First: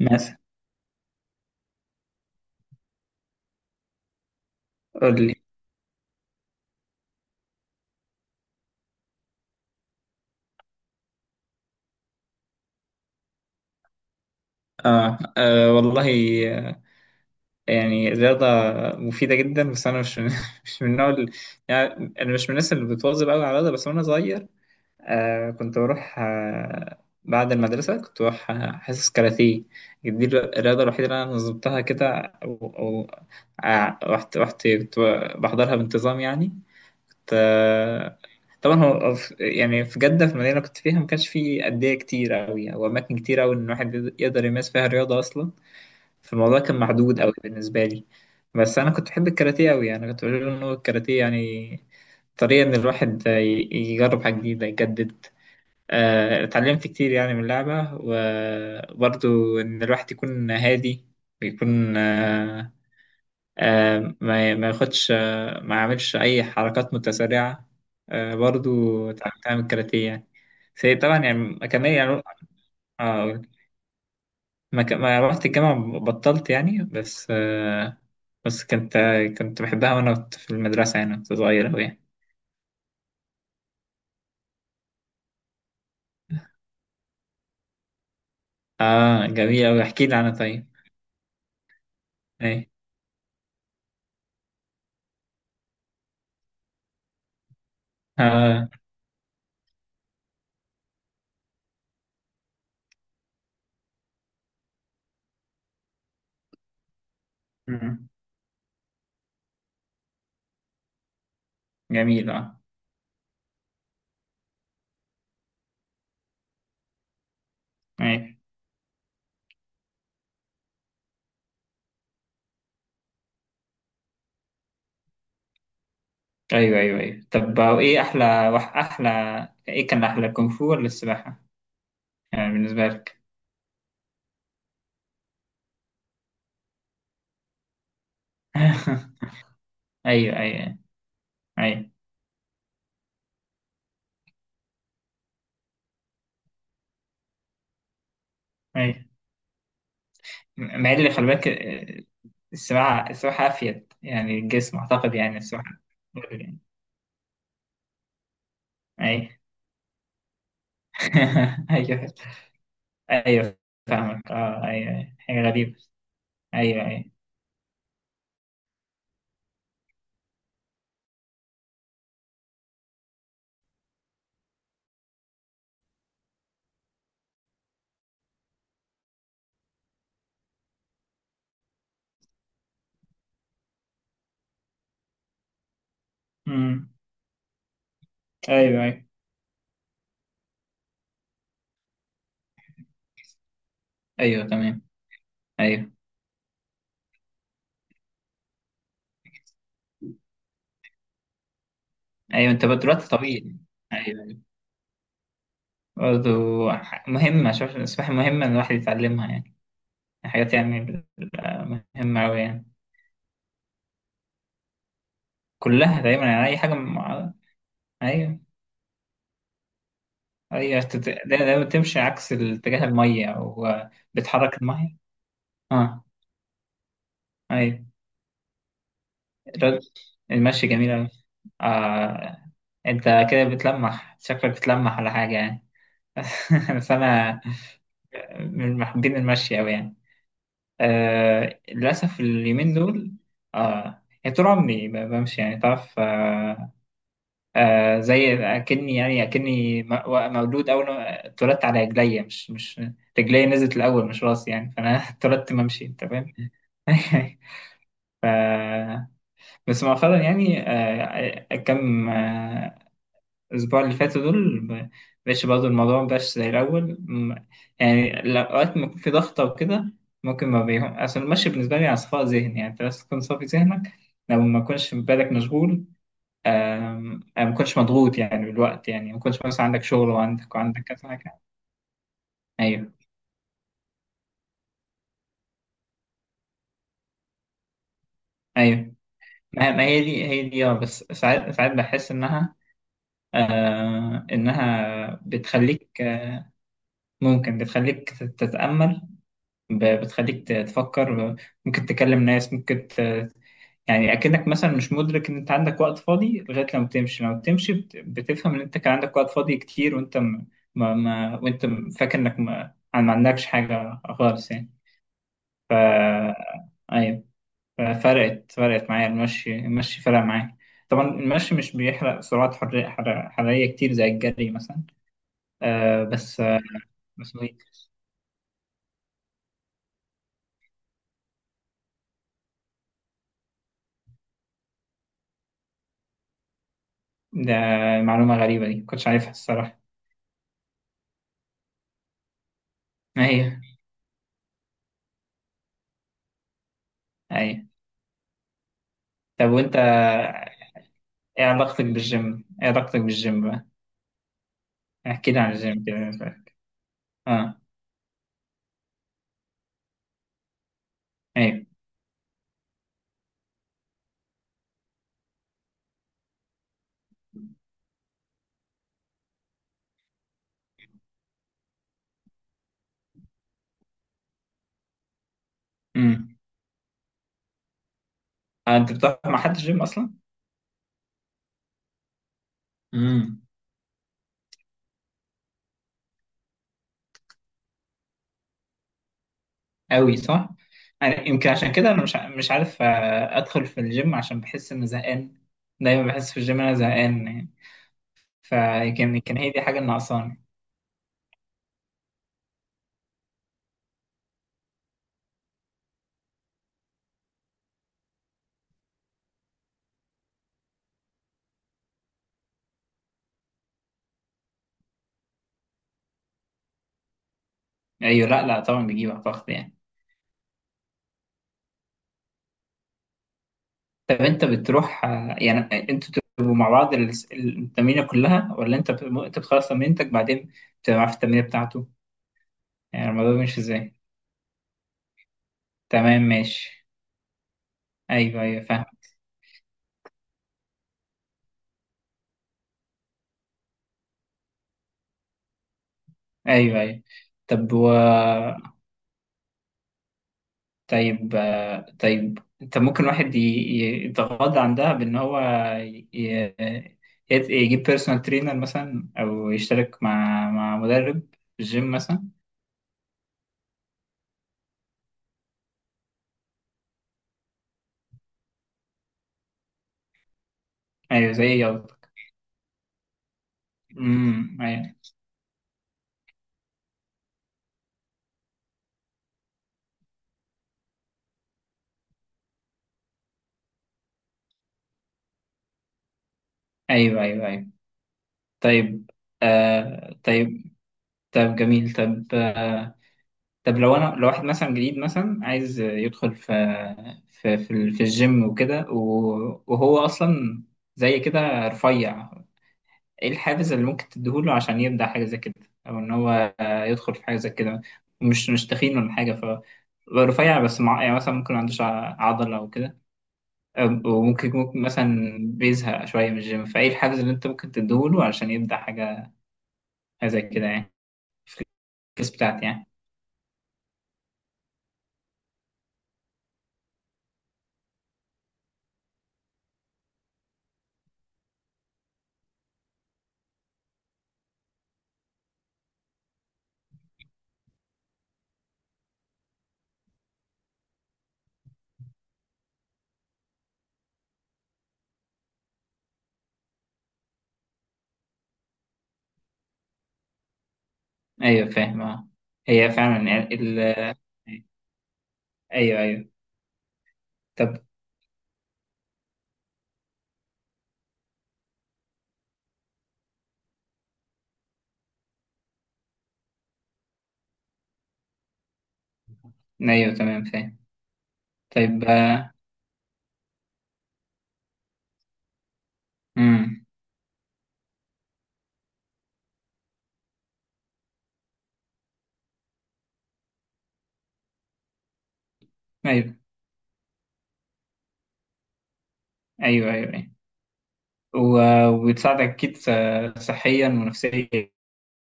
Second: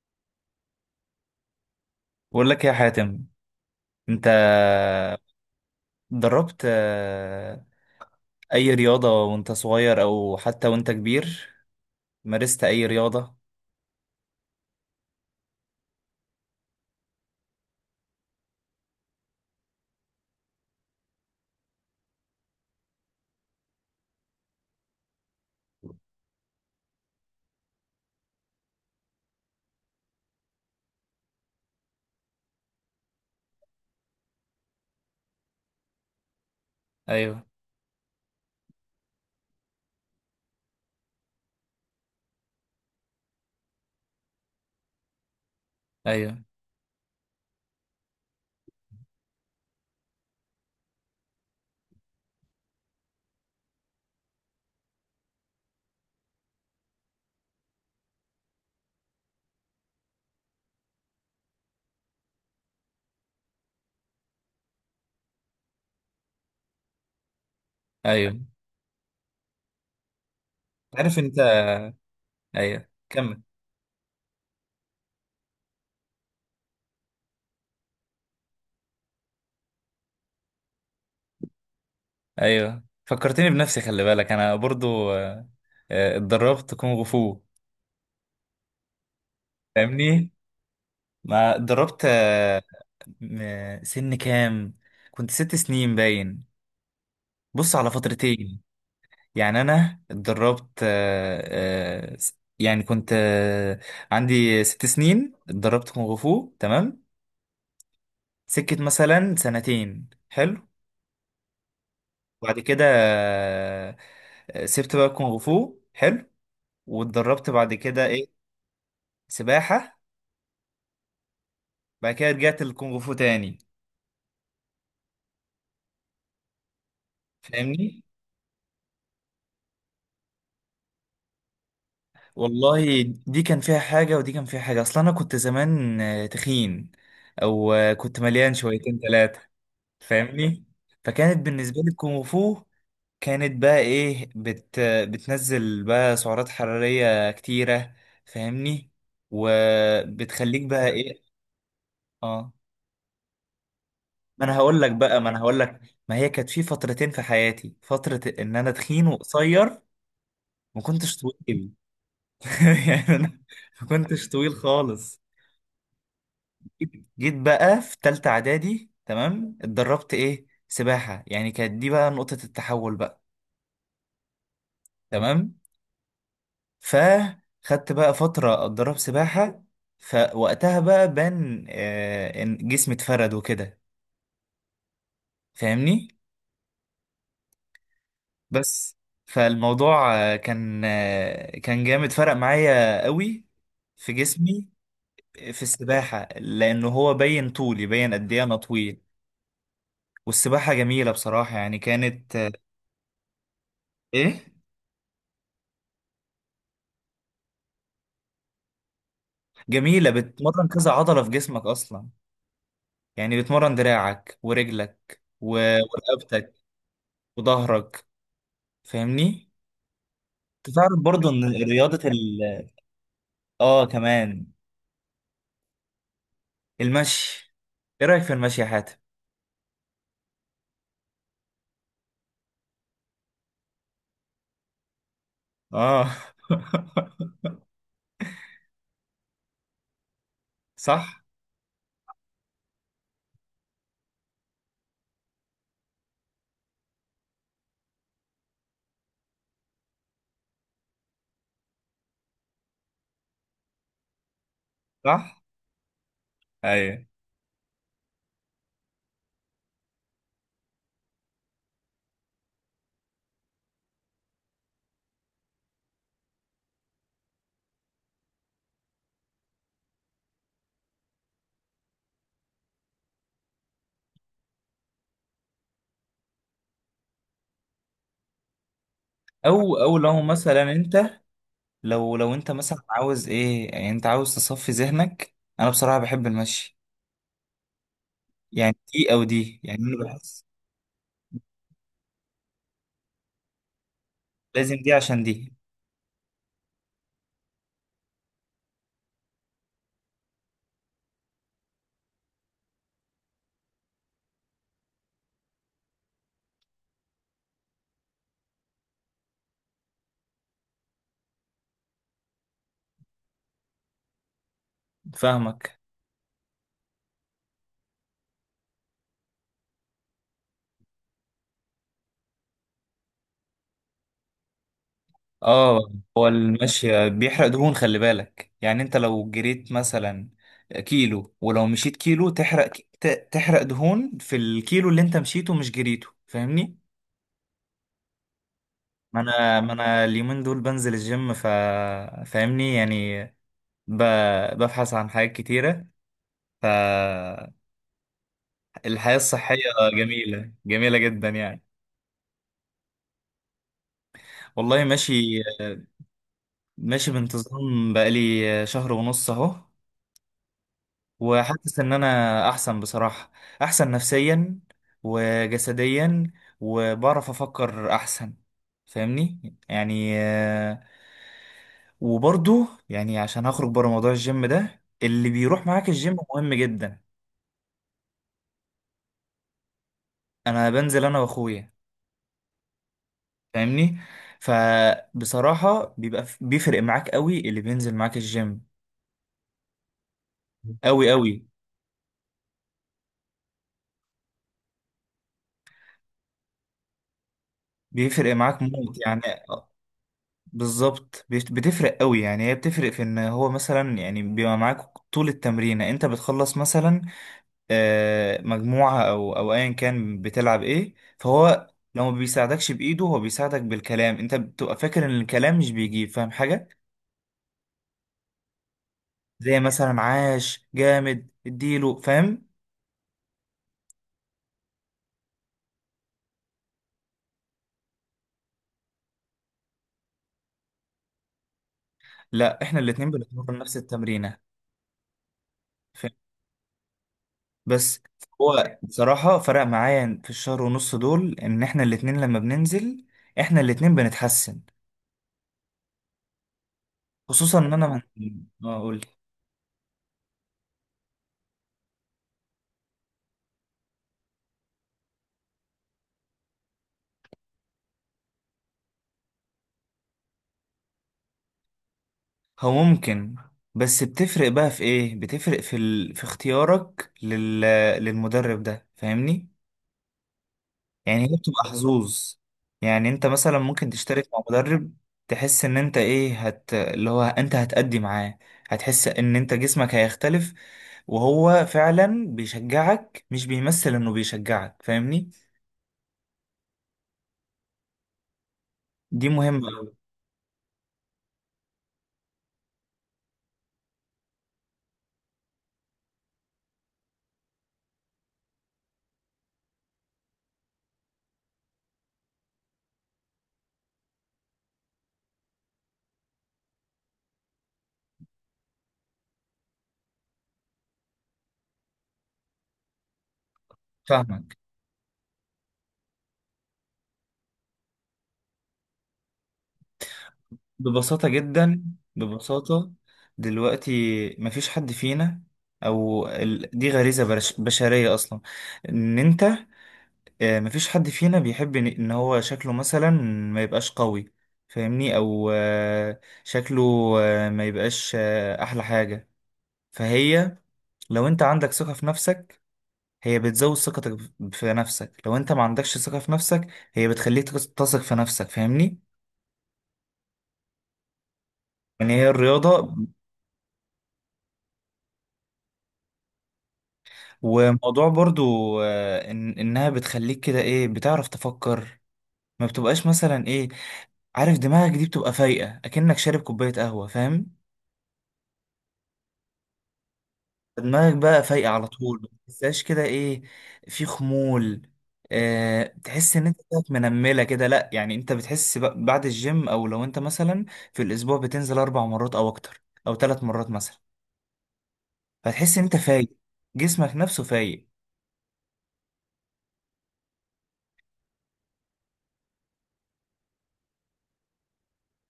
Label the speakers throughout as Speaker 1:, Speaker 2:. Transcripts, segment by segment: Speaker 1: مثلا.
Speaker 2: بقول لك يا حاتم، انت
Speaker 1: قول لي.
Speaker 2: دربت اي رياضة وانت صغير او حتى وانت كبير؟ مارست اي رياضة؟
Speaker 1: آه، آه والله. آه، يعني الرياضة مفيدة جدا، بس أنا مش من مش من النوع اللي- يعني أنا مش من الناس اللي بتواظب أوي على الرياضة، بس وأنا صغير كنت بروح بعد المدرسة كنت بروح حصص كاراتيه. دي الرياضة الوحيدة اللي أنا نظمتها كده، أو رحت كنت بحضرها بانتظام يعني.
Speaker 2: ايوه،
Speaker 1: آه، طبعا هو يعني في جدة، في المدينة اللي كنت فيها ما كانش في أندية كتير أوي أو أماكن كتير أوي إن الواحد يقدر يمارس فيها رياضة أصلا.
Speaker 2: ايوه،
Speaker 1: فالموضوع كان محدود أوي بالنسبة لي. بس أنا كنت بحب الكاراتيه أوي. أنا كنت بقول إن هو الكاراتيه يعني طريقة إن الواحد يجرب حاجة جديدة، يجدد. اتعلمت كتير يعني من اللعبة، وبرضو إن الواحد يكون هادي، ويكون ما ياخدش، ما يعملش اي حركات متسرعه.
Speaker 2: ايوه.
Speaker 1: برضو اتعلمتها من الكاراتيه يعني. في
Speaker 2: عارف
Speaker 1: طبعا
Speaker 2: انت.
Speaker 1: يعني كمان يعني.
Speaker 2: ايوه،
Speaker 1: آه،
Speaker 2: كمل.
Speaker 1: ما رحت الجامعه بطلت يعني. بس كنت بحبها وانا كنت في المدرسه يعني. كنت صغير اوي يعني.
Speaker 2: ايوه، فكرتني بنفسي، خلي بالك انا برضو اتدربت كونغ فو.
Speaker 1: اه جميل اوي، احكي لي
Speaker 2: فاهمني؟
Speaker 1: عنها طيب.
Speaker 2: ما اتدربت آه،
Speaker 1: ايه.
Speaker 2: م- سن كام كنت؟ 6 سنين باين. بص، على فترتين.
Speaker 1: اه.
Speaker 2: يعني انا اتدربت آه، آه، س- يعني كنت آه، عندي 6 سنين اتدربت كونغ فو، تمام؟
Speaker 1: مم.
Speaker 2: سكت مثلا 2 سنة، حلو.
Speaker 1: جميل
Speaker 2: وبعد
Speaker 1: اه.
Speaker 2: كده سبت بقى كونغ فو، حلو. واتدربت بعد كده
Speaker 1: ايه.
Speaker 2: ايه؟ سباحة. بعد كده رجعت للكونغ فو تاني.
Speaker 1: ايوه ايوه ايوه، طب ايه
Speaker 2: فاهمني؟
Speaker 1: احلى احلى، ايه كان احلى كونغ فو ولا السباحه، يعني بالنسبه
Speaker 2: والله،
Speaker 1: لك؟
Speaker 2: دي كان فيها حاجة ودي كان فيها حاجة. اصلا انا كنت زمان تخين. او كنت مليان شويتين ثلاثة.
Speaker 1: ايوه
Speaker 2: فاهمني؟
Speaker 1: ايوه
Speaker 2: فكانت بالنسبة لي
Speaker 1: ايوه
Speaker 2: الكونغ فو، كانت بقى ايه، بتنزل بقى سعرات حرارية كتيرة. فاهمني؟
Speaker 1: ايوه.
Speaker 2: وبتخليك بقى
Speaker 1: مع اللي خلي
Speaker 2: ايه.
Speaker 1: بالك.
Speaker 2: اه،
Speaker 1: السباحة السباحة أفيد يعني
Speaker 2: ما انا
Speaker 1: الجسم
Speaker 2: هقول لك
Speaker 1: أعتقد،
Speaker 2: بقى، ما
Speaker 1: يعني
Speaker 2: انا هقول
Speaker 1: السباحة،
Speaker 2: لك. ما هي كانت
Speaker 1: يعني
Speaker 2: في فترتين في حياتي، فترة ان انا تخين
Speaker 1: أي.
Speaker 2: وقصير، ما كنتش طويل.
Speaker 1: أيوه
Speaker 2: يعني انا
Speaker 1: أيوه
Speaker 2: ما كنتش
Speaker 1: فاهمك.
Speaker 2: طويل
Speaker 1: أه. أيوه أيوة.
Speaker 2: خالص.
Speaker 1: حاجة غريبة. أيوه أيوه.
Speaker 2: جيت بقى في تالتة اعدادي، تمام؟ اتدربت ايه، سباحة. يعني كانت دي بقى نقطة التحول بقى، تمام. فخدت بقى فترة أتدرب سباحة. فوقتها بقى بان إن جسمي اتفرد وكده. فاهمني؟
Speaker 1: أمم. أيوه
Speaker 2: بس
Speaker 1: أيوه
Speaker 2: فالموضوع كان جامد، فرق معايا قوي في
Speaker 1: أيوه.
Speaker 2: جسمي،
Speaker 1: تمام.
Speaker 2: في
Speaker 1: أيوه
Speaker 2: السباحة. لأنه هو بين طولي، بين قد إيه أنا طويل. والسباحة جميلة بصراحة، يعني كانت
Speaker 1: أيوه.
Speaker 2: آه،
Speaker 1: أنت بقى دلوقتي طويل. أيوه أيوه
Speaker 2: إيه،
Speaker 1: برضه. مهمة. شوف، السباحة مهمة إن الواحد يتعلمها يعني.
Speaker 2: جميلة،
Speaker 1: حاجات
Speaker 2: بتمرن
Speaker 1: يعني
Speaker 2: كذا عضلة في جسمك
Speaker 1: بتبقى
Speaker 2: أصلا.
Speaker 1: مهمة أوي يعني.
Speaker 2: يعني بتمرن دراعك ورجلك
Speaker 1: كلها دايما يعني، أي
Speaker 2: ورقبتك
Speaker 1: حاجة مع...
Speaker 2: وظهرك.
Speaker 1: أيوه.
Speaker 2: فاهمني؟
Speaker 1: هي
Speaker 2: تعرف برضو
Speaker 1: ده
Speaker 2: ان
Speaker 1: ده بتمشي
Speaker 2: رياضة ال،
Speaker 1: عكس اتجاه المية أو
Speaker 2: اه كمان،
Speaker 1: بتحرك المية. اه.
Speaker 2: المشي،
Speaker 1: أيوة.
Speaker 2: ايه رأيك في المشي يا حاتم؟
Speaker 1: الرد- المشي جميل أوي. آه. أنت كده بتلمح، شكلك بتلمح على حاجة يعني.
Speaker 2: اه.
Speaker 1: بس أنا من محبين المشي أوي يعني.
Speaker 2: صح،
Speaker 1: آه. للأسف اليومين دول. آه. يعني طول عمري بمشي يعني، تعرف. آه. آه زي اكني يعني مولود، اول ما اتولدت على رجليا، مش رجليا نزلت الاول مش راسي يعني. فانا
Speaker 2: صح،
Speaker 1: اتولدت ممشي، انت فاهم.
Speaker 2: ايوه.
Speaker 1: بس مؤخرا يعني، كم الاسبوع اللي فاتوا دول بقاش برضه، الموضوع مبقاش زي الاول يعني الاوقات ما يكون في ضغطه وكده، ممكن ما بيهم. اصل المشي بالنسبه لي على صفاء ذهن يعني، انت بس تكون صافي ذهنك، لو ما كنتش بالك مشغول. أنا ما كنتش مضغوط يعني بالوقت يعني، ما كنتش مثلا
Speaker 2: او
Speaker 1: عندك
Speaker 2: او
Speaker 1: شغل
Speaker 2: لو
Speaker 1: وعندك
Speaker 2: مثلا
Speaker 1: كذا
Speaker 2: انت،
Speaker 1: حاجة.
Speaker 2: لو انت مثلا
Speaker 1: أيوه
Speaker 2: عاوز ايه، يعني انت عاوز تصفي ذهنك، انا بصراحة بحب المشي. يعني
Speaker 1: أيوه.
Speaker 2: دي او دي،
Speaker 1: ما
Speaker 2: يعني
Speaker 1: ما هي
Speaker 2: انا
Speaker 1: دي
Speaker 2: بحس
Speaker 1: هي دي، أه. بس ساعات ساعات بحس إنها آه
Speaker 2: لازم دي،
Speaker 1: إنها
Speaker 2: عشان دي.
Speaker 1: بتخليك، آه ممكن بتخليك تتأمل، بتخليك تفكر، ممكن تكلم ناس ممكن ت... يعني أكنك مثلا مش مدرك إن أنت عندك وقت فاضي لغاية لما بتمشي. لما بتمشي بتفهم إن أنت كان عندك وقت فاضي كتير، وأنت م... ما... ما... وأنت فاكر إنك ما... ما عندكش حاجة خالص يعني.
Speaker 2: فاهمك.
Speaker 1: ف ايوه، فرقت معايا المشي. المشي فرق معايا. طبعا المشي مش بيحرق سعرات حرارية حرارية كتير زي الجري مثلا.
Speaker 2: اه،
Speaker 1: آه
Speaker 2: هو
Speaker 1: بس آه
Speaker 2: المشي
Speaker 1: بس
Speaker 2: بيحرق
Speaker 1: إيه؟
Speaker 2: دهون، خلي بالك. يعني انت لو جريت مثلا كيلو ولو مشيت كيلو، تحرق تحرق دهون في الكيلو اللي انت مشيته، مش جريته. فاهمني؟
Speaker 1: ده معلومة غريبة، دي مكنتش
Speaker 2: ما
Speaker 1: عارفها
Speaker 2: انا ما
Speaker 1: الصراحة.
Speaker 2: انا اليومين دول بنزل الجيم، ف، فاهمني يعني.
Speaker 1: ايوه
Speaker 2: ب... ببحث عن حاجات كتيرة، فالحياة
Speaker 1: ايوه. طب
Speaker 2: الصحية.
Speaker 1: وانت،
Speaker 2: جميلة، جميلة جدا
Speaker 1: ايه
Speaker 2: يعني.
Speaker 1: علاقتك بالجيم؟ ايه علاقتك بالجيم بقى؟
Speaker 2: والله،
Speaker 1: احكي لي
Speaker 2: ماشي.
Speaker 1: عن الجيم كده.
Speaker 2: ماشي
Speaker 1: اه.
Speaker 2: بانتظام بقالي شهر ونص اهو.
Speaker 1: ايوه.
Speaker 2: وحاسس ان انا احسن بصراحة، احسن نفسيا وجسديا، وبعرف افكر احسن. فاهمني؟ وبرضو يعني، عشان هخرج بره موضوع الجيم ده، اللي بيروح معاك الجيم
Speaker 1: امم.
Speaker 2: مهم جدا.
Speaker 1: آه، انت بتروح مع حد الجيم اصلا؟
Speaker 2: انا بنزل انا واخويا.
Speaker 1: امم.
Speaker 2: فاهمني؟ فبصراحة بيبقى، بيفرق معاك قوي اللي بينزل معاك الجيم.
Speaker 1: قوي صح.
Speaker 2: قوي،
Speaker 1: يعني
Speaker 2: قوي.
Speaker 1: يمكن عشان كده انا مش عارف ادخل في الجيم، عشان بحس اني زهقان. دايما بحس في الجيم انا زهقان يعني.
Speaker 2: بيفرق معاك موت
Speaker 1: فيمكن
Speaker 2: يعني.
Speaker 1: كان هي دي حاجه اللي ناقصاني.
Speaker 2: بالظبط. بتفرق قوي يعني. هي بتفرق في ان هو مثلا يعني بيبقى معاك طول التمرينة، انت بتخلص مثلا مجموعة او ايا كان بتلعب ايه، فهو لو ما بيساعدكش بايده، هو بيساعدك بالكلام. انت بتبقى فاكر ان الكلام مش بيجيب، فاهم حاجة
Speaker 1: ايوه. لا لا طبعا بيجيب اعتقد
Speaker 2: زي
Speaker 1: يعني.
Speaker 2: مثلا عاش جامد اديله، فاهم؟
Speaker 1: طب انت بتروح يعني، انتوا بتبقوا مع بعض التمرينه كلها، ولا انت انت بتخلص تمرينتك بعدين، بتبقى معاه في التمرينه بتاعته؟
Speaker 2: لا، احنا الاتنين
Speaker 1: يعني الموضوع
Speaker 2: بنتمرن
Speaker 1: ماشي
Speaker 2: نفس
Speaker 1: ازاي؟
Speaker 2: التمرينة. فاهم؟
Speaker 1: تمام ماشي.
Speaker 2: بس
Speaker 1: ايوه ايوه
Speaker 2: هو
Speaker 1: فاهم.
Speaker 2: بصراحة فرق معايا في الشهر ونص دول، ان احنا الاتنين لما بننزل، احنا الاتنين بنتحسن.
Speaker 1: ايوه ايوه.
Speaker 2: خصوصا ان
Speaker 1: طب و،
Speaker 2: انا من، اه قول لي.
Speaker 1: طيب طيب، انت ممكن واحد يتغاضى عن ده، بان هو ي- ي- يجيب بيرسونال ترينر مثلا، او يشترك مع مدرب في الجيم مثلا.
Speaker 2: هو ممكن، بس بتفرق بقى في ايه، بتفرق في ال، في اختيارك لل، للمدرب ده. فاهمني؟ يعني
Speaker 1: ايوه
Speaker 2: هي
Speaker 1: زي
Speaker 2: بتبقى
Speaker 1: يوضك.
Speaker 2: حظوظ. يعني انت مثلا ممكن تشترك مع
Speaker 1: امم.
Speaker 2: مدرب
Speaker 1: ايوه
Speaker 2: تحس ان انت ايه، هت، اللي هو انت هتأدي معاه، هتحس ان انت جسمك هيختلف. وهو فعلا بيشجعك، مش بيمثل انه بيشجعك. فاهمني؟
Speaker 1: ايوه ايوه ايوه. طيب.
Speaker 2: دي مهمة أوي.
Speaker 1: آه طيب. طب جميل. طب آه. طب لو انا، لو واحد مثلا جديد مثلا عايز يدخل في في الجيم وكده، وهو اصلا زي كده رفيع، ايه الحافز اللي ممكن تديهوله عشان يبدأ حاجة زي كده، او ان هو يدخل في حاجة زي كده، مش تخين ولا حاجة، ف رفيع بس مع... يعني مثلا ممكن ما عندوش عضلة او كده. وممكن
Speaker 2: فاهمك.
Speaker 1: مثلا بيزهق شوية من الجيم، فايه الحافز اللي انت ممكن تديهوله عشان يبدأ حاجة زي كده يعني،
Speaker 2: ببساطة
Speaker 1: في
Speaker 2: جدا،
Speaker 1: الكيس بتاعتي يعني؟
Speaker 2: ببساطة. دلوقتي مفيش حد فينا، أو ال، بشرية أصلا. إن أنت مفيش حد فينا بيحب إن هو شكله مثلا ما يبقاش قوي. فاهمني؟ أو شكله، ما يبقاش أحلى حاجة. فهي، لو أنت عندك ثقة في نفسك، هي بتزود ثقتك في نفسك. لو أنت ما عندكش ثقة في نفسك، هي بتخليك تثق في نفسك. فاهمني؟
Speaker 1: ايوه فاهم.
Speaker 2: يعني هي
Speaker 1: آه. هي
Speaker 2: الرياضة.
Speaker 1: فعلا يعني ال... ايوه ايوه. طب.
Speaker 2: وموضوع برضو إن إنها بتخليك كده إيه، بتعرف تفكر. ما بتبقاش مثلا إيه، عارف، دماغك دي بتبقى فايقة أكنك شارب كوباية قهوة. فاهم؟
Speaker 1: ايوه تمام فاهم.
Speaker 2: دماغك بقى فايقة على
Speaker 1: طيب.
Speaker 2: طول، ما بتحسهاش كده إيه، في خمول. أه، تحس إن أنت
Speaker 1: امم.
Speaker 2: بقت منملة كده، لأ. يعني أنت بتحس بعد الجيم، أو لو أنت مثلا في الأسبوع بتنزل 4 مرات أو أكتر أو 3 مرات مثلا، فتحس إن أنت فايق،
Speaker 1: ايوه
Speaker 2: جسمك نفسه فايق.
Speaker 1: ايوه ايوه. وبتساعدك أكيد، صحيا ونفسيا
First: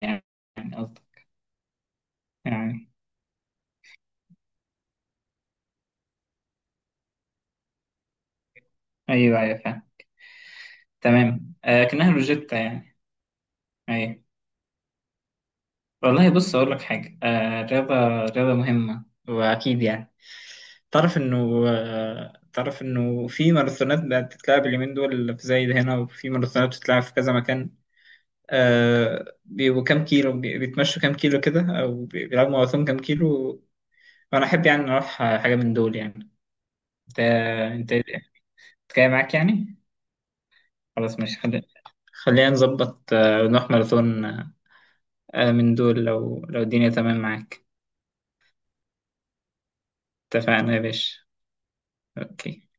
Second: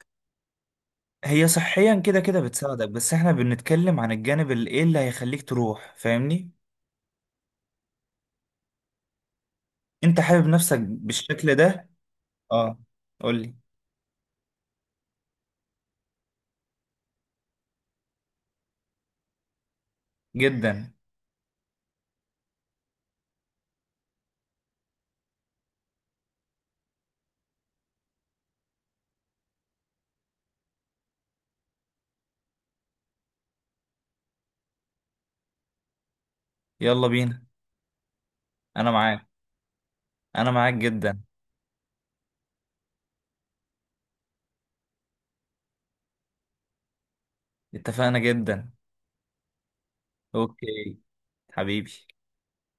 Speaker 1: يعني، يعني قصدي
Speaker 2: هي صحيا كده كده بتساعدك،
Speaker 1: يعني.
Speaker 2: بس احنا بنتكلم عن الجانب اللي ايه، اللي هيخليك تروح. فاهمني؟
Speaker 1: أيوه أيوه فاهم.
Speaker 2: انت حابب نفسك بالشكل
Speaker 1: تمام. آه
Speaker 2: ده.
Speaker 1: كأنها روجيتا
Speaker 2: اه،
Speaker 1: يعني.
Speaker 2: قولي.
Speaker 1: أيوه. والله بص أقول لك حاجة، آه الرياضة رياضة مهمة وأكيد يعني.
Speaker 2: جدا.
Speaker 1: تعرف إنه، في ماراثونات بقت تتلعب اليومين دول في زايد هنا، وفي ماراثونات بتتلعب في كذا مكان. آه بيبقوا كام كيلو بيتمشوا كام كيلو كده، أو بيلعبوا ماراثون كام كيلو. وأنا أحب يعني أروح حاجة من دول يعني.
Speaker 2: يلا
Speaker 1: انت،
Speaker 2: بينا،
Speaker 1: انت
Speaker 2: انا
Speaker 1: جاي
Speaker 2: معاك.
Speaker 1: معاك يعني.
Speaker 2: انا معاك
Speaker 1: خلاص
Speaker 2: جدا.
Speaker 1: ماشي، خلينا نظبط، نروح ماراثون من دول، لو الدنيا تمام معاك.
Speaker 2: اتفقنا جدا.
Speaker 1: اتفقنا يا
Speaker 2: اوكي.
Speaker 1: باشا.
Speaker 2: حبيبي.
Speaker 1: اوكي.